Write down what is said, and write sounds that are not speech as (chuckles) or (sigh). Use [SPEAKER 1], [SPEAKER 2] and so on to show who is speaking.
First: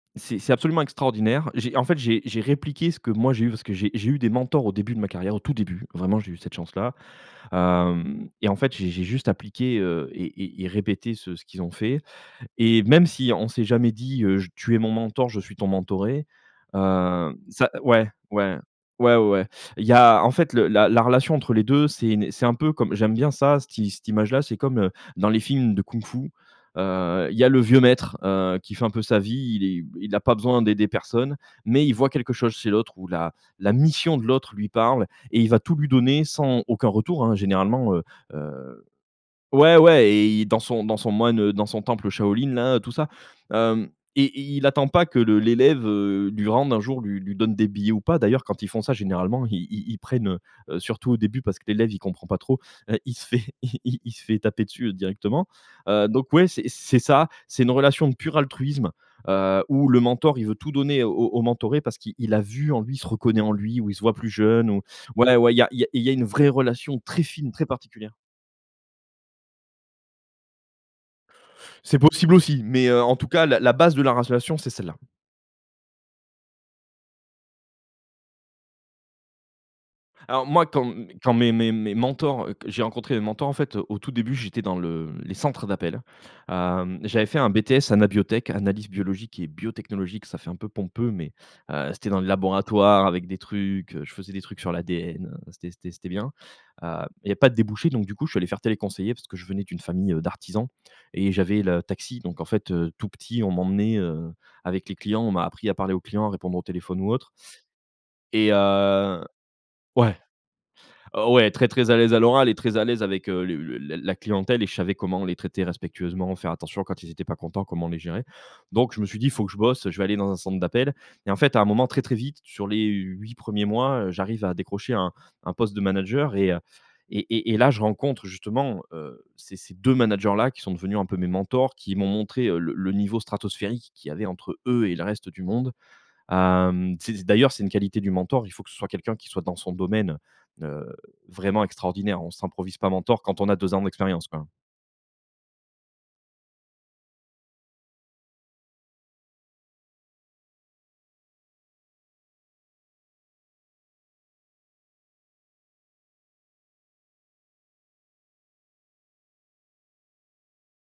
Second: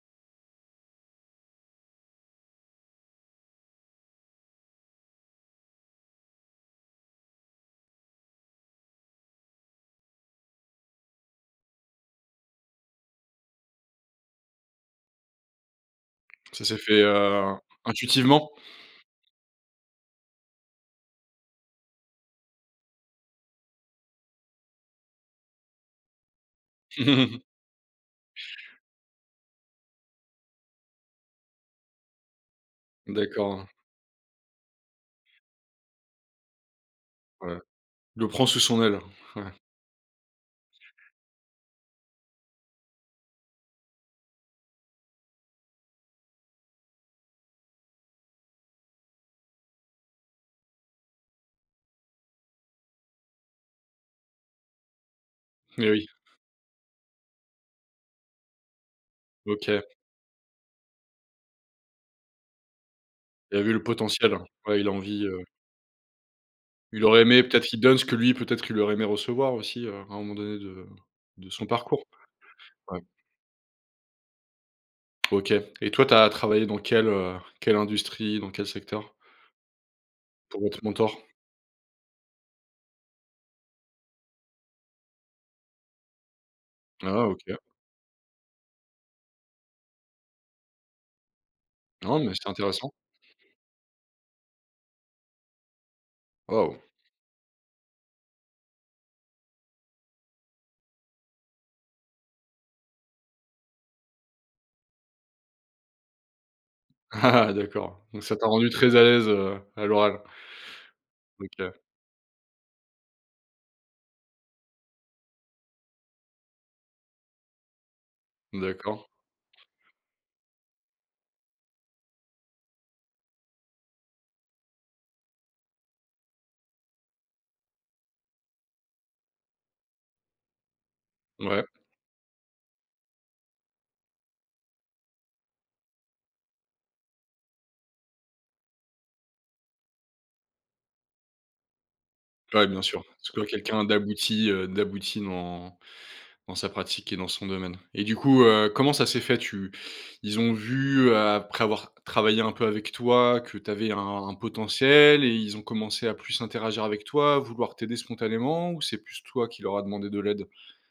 [SPEAKER 1] C'est, c'est absolument extraordinaire. J'ai en fait j'ai j'ai répliqué ce que moi j'ai eu parce que j'ai j'ai eu des mentors au début de ma carrière, au tout début, vraiment j'ai eu cette chance là. Hem et en fait j'ai j'ai juste appliqué, heu et et et répété ce ce qu'ils ont fait et même si on s'est jamais dit, heu: «Je tu es mon mentor, je suis ton mentoré»,
[SPEAKER 2] Ça s'est fait,
[SPEAKER 1] hem,
[SPEAKER 2] heu,
[SPEAKER 1] ça ouais,
[SPEAKER 2] intuitivement?
[SPEAKER 1] ouais, ouais, ouais, ouais. Il y a, en fait le la la relation entre les 2, c'est une, heu, c'est un peu comme j'aime bien ça, cette i cette image-là c'est comme, heu, dans les films de kung-fu, heu, il
[SPEAKER 2] (chuckles)
[SPEAKER 1] y a le vieux maître, heu, qui fait un peu sa vie, il est il a pas besoin d'aider personne, mais il voit quelque chose chez l'autre ou la
[SPEAKER 2] D'accord.
[SPEAKER 1] la mission de l'autre lui parle et il va tout lui donner sans, aucun retour hein,
[SPEAKER 2] Ouais,
[SPEAKER 1] généralement, heu
[SPEAKER 2] il le prend sous son
[SPEAKER 1] heu
[SPEAKER 2] aile, ouais.
[SPEAKER 1] ouais, ouais et dans son dans son moine, heu, dans son temple Shaolin là, tout ça. Hem et il il attend pas que le l'élève, heu, lui rende un jour lui lui donne des billets ou pas. D'ailleurs, quand ils font ça généralement ils ils prennent, heu heu, surtout au début, parce que l'élève il comprend pas trop, heu, il se fait, il il il se fait taper dessus directement.
[SPEAKER 2] Et
[SPEAKER 1] Heu
[SPEAKER 2] oui.
[SPEAKER 1] donc, ouais c'est c'est ça, c'est une relation de pur altruisme, heu,
[SPEAKER 2] OK.
[SPEAKER 1] où le mentor, il veut tout donner au au mentoré, parce qu'il il a vu en lui, il se reconnaît en
[SPEAKER 2] Il a vu
[SPEAKER 1] lui,
[SPEAKER 2] le
[SPEAKER 1] ou il se voit plus
[SPEAKER 2] potentiel, heu,
[SPEAKER 1] jeune
[SPEAKER 2] ouais
[SPEAKER 1] ou,
[SPEAKER 2] il a envie,
[SPEAKER 1] voilà,
[SPEAKER 2] heu
[SPEAKER 1] ouais, ouais il y a il y a il y a une vraie relation
[SPEAKER 2] il aurait
[SPEAKER 1] très
[SPEAKER 2] aimé
[SPEAKER 1] fine,
[SPEAKER 2] peut-être
[SPEAKER 1] très
[SPEAKER 2] qu'il donne ce
[SPEAKER 1] particulière.
[SPEAKER 2] que lui peut-être qu'il aurait aimé recevoir aussi, heu, à un moment donné de de son
[SPEAKER 1] C'est
[SPEAKER 2] parcours.
[SPEAKER 1] possible aussi, mais,
[SPEAKER 2] Ouais.
[SPEAKER 1] heu, en tout cas la la base de la relation c'est celle-là.
[SPEAKER 2] OK et toi, tu as travaillé dans quelle, heu, quelle industrie, dans quel secteur?
[SPEAKER 1] Alors moi,
[SPEAKER 2] Pour
[SPEAKER 1] quand
[SPEAKER 2] être
[SPEAKER 1] m
[SPEAKER 2] mentor.
[SPEAKER 1] quand mes mes mes mentors, q j'ai rencontré mes mentors en fait, heu, au tout début, j'étais dans le les centres d'appels. Hem, j'avais
[SPEAKER 2] Ah
[SPEAKER 1] fait un
[SPEAKER 2] OK!
[SPEAKER 1] BTS AnabioTech, analyse biologique et biotechnologique, ça fait un peu pompeux mais, heu, c'était dans
[SPEAKER 2] Non,
[SPEAKER 1] les
[SPEAKER 2] mais c'est intéressant.
[SPEAKER 1] laboratoires avec des trucs, heu, je faisais des trucs sur l'ADN, heu, c'était c'était c'était bien.
[SPEAKER 2] Waouh!
[SPEAKER 1] Heu, il y avait pas de débouchés, donc du coup je suis allé faire téléconseiller, parce que je venais d'une famille, heu, d'artisans et j'avais le taxi, donc en fait, heu, tout petit on m'emmenait, heu, avec les clients, on m'a appris à parler aux clients, à répondre au téléphone ou autre.
[SPEAKER 2] Ah ah, d'accord. Donc ça t'a
[SPEAKER 1] Et
[SPEAKER 2] rendu très à
[SPEAKER 1] heu,
[SPEAKER 2] l'aise, heu, à
[SPEAKER 1] ouais.
[SPEAKER 2] l'oral?
[SPEAKER 1] Oh ouais très
[SPEAKER 2] OK.
[SPEAKER 1] très à l'aise à l'oral et très à l'aise avec, heu, le le la clientèle et je savais comment les traiter respectueusement, faire attention, quand ils étaient pas contents, comment les gérer. Donc je
[SPEAKER 2] D'accord.
[SPEAKER 1] me suis dit: «Il faut que je bosse, heu, je vais aller dans un centre d'appels» et en fait à un moment très, très vite sur les 8 1ers mois, heu, j'arrive à décrocher un un poste de manager et heu, et et et là, je rencontre justement, heu, ces ces 2 managers-là qui sont devenus un peu mes
[SPEAKER 2] Mouais.
[SPEAKER 1] mentors, qui m'ont montré, heu, le le niveau stratosphérique qu'il y avait entre eux et le reste du monde. Hem, c'est d'ailleurs, c'est une qualité du mentor, il faut que ce soit quelqu'un qui soit dans son domaine, heu, vraiment extraordinaire. On
[SPEAKER 2] Ouais,
[SPEAKER 1] s'improvise
[SPEAKER 2] bien
[SPEAKER 1] pas
[SPEAKER 2] sûr. Que
[SPEAKER 1] mentor
[SPEAKER 2] ce
[SPEAKER 1] quand
[SPEAKER 2] soit
[SPEAKER 1] on a 2 ans
[SPEAKER 2] quelqu'un
[SPEAKER 1] d'expérience,
[SPEAKER 2] d'abouti,
[SPEAKER 1] quoi.
[SPEAKER 2] heu, d'abouti dans dans sa pratique et dans son domaine et du coup, heu, comment ça s'est fait? Tu ils ont vu, après avoir travaillé un peu avec toi, que tu avais un potentiel et ils ont commencé à plus interagir avec toi, à vouloir t'aider spontanément ou c'est plus toi qui leur a demandé de l'aide?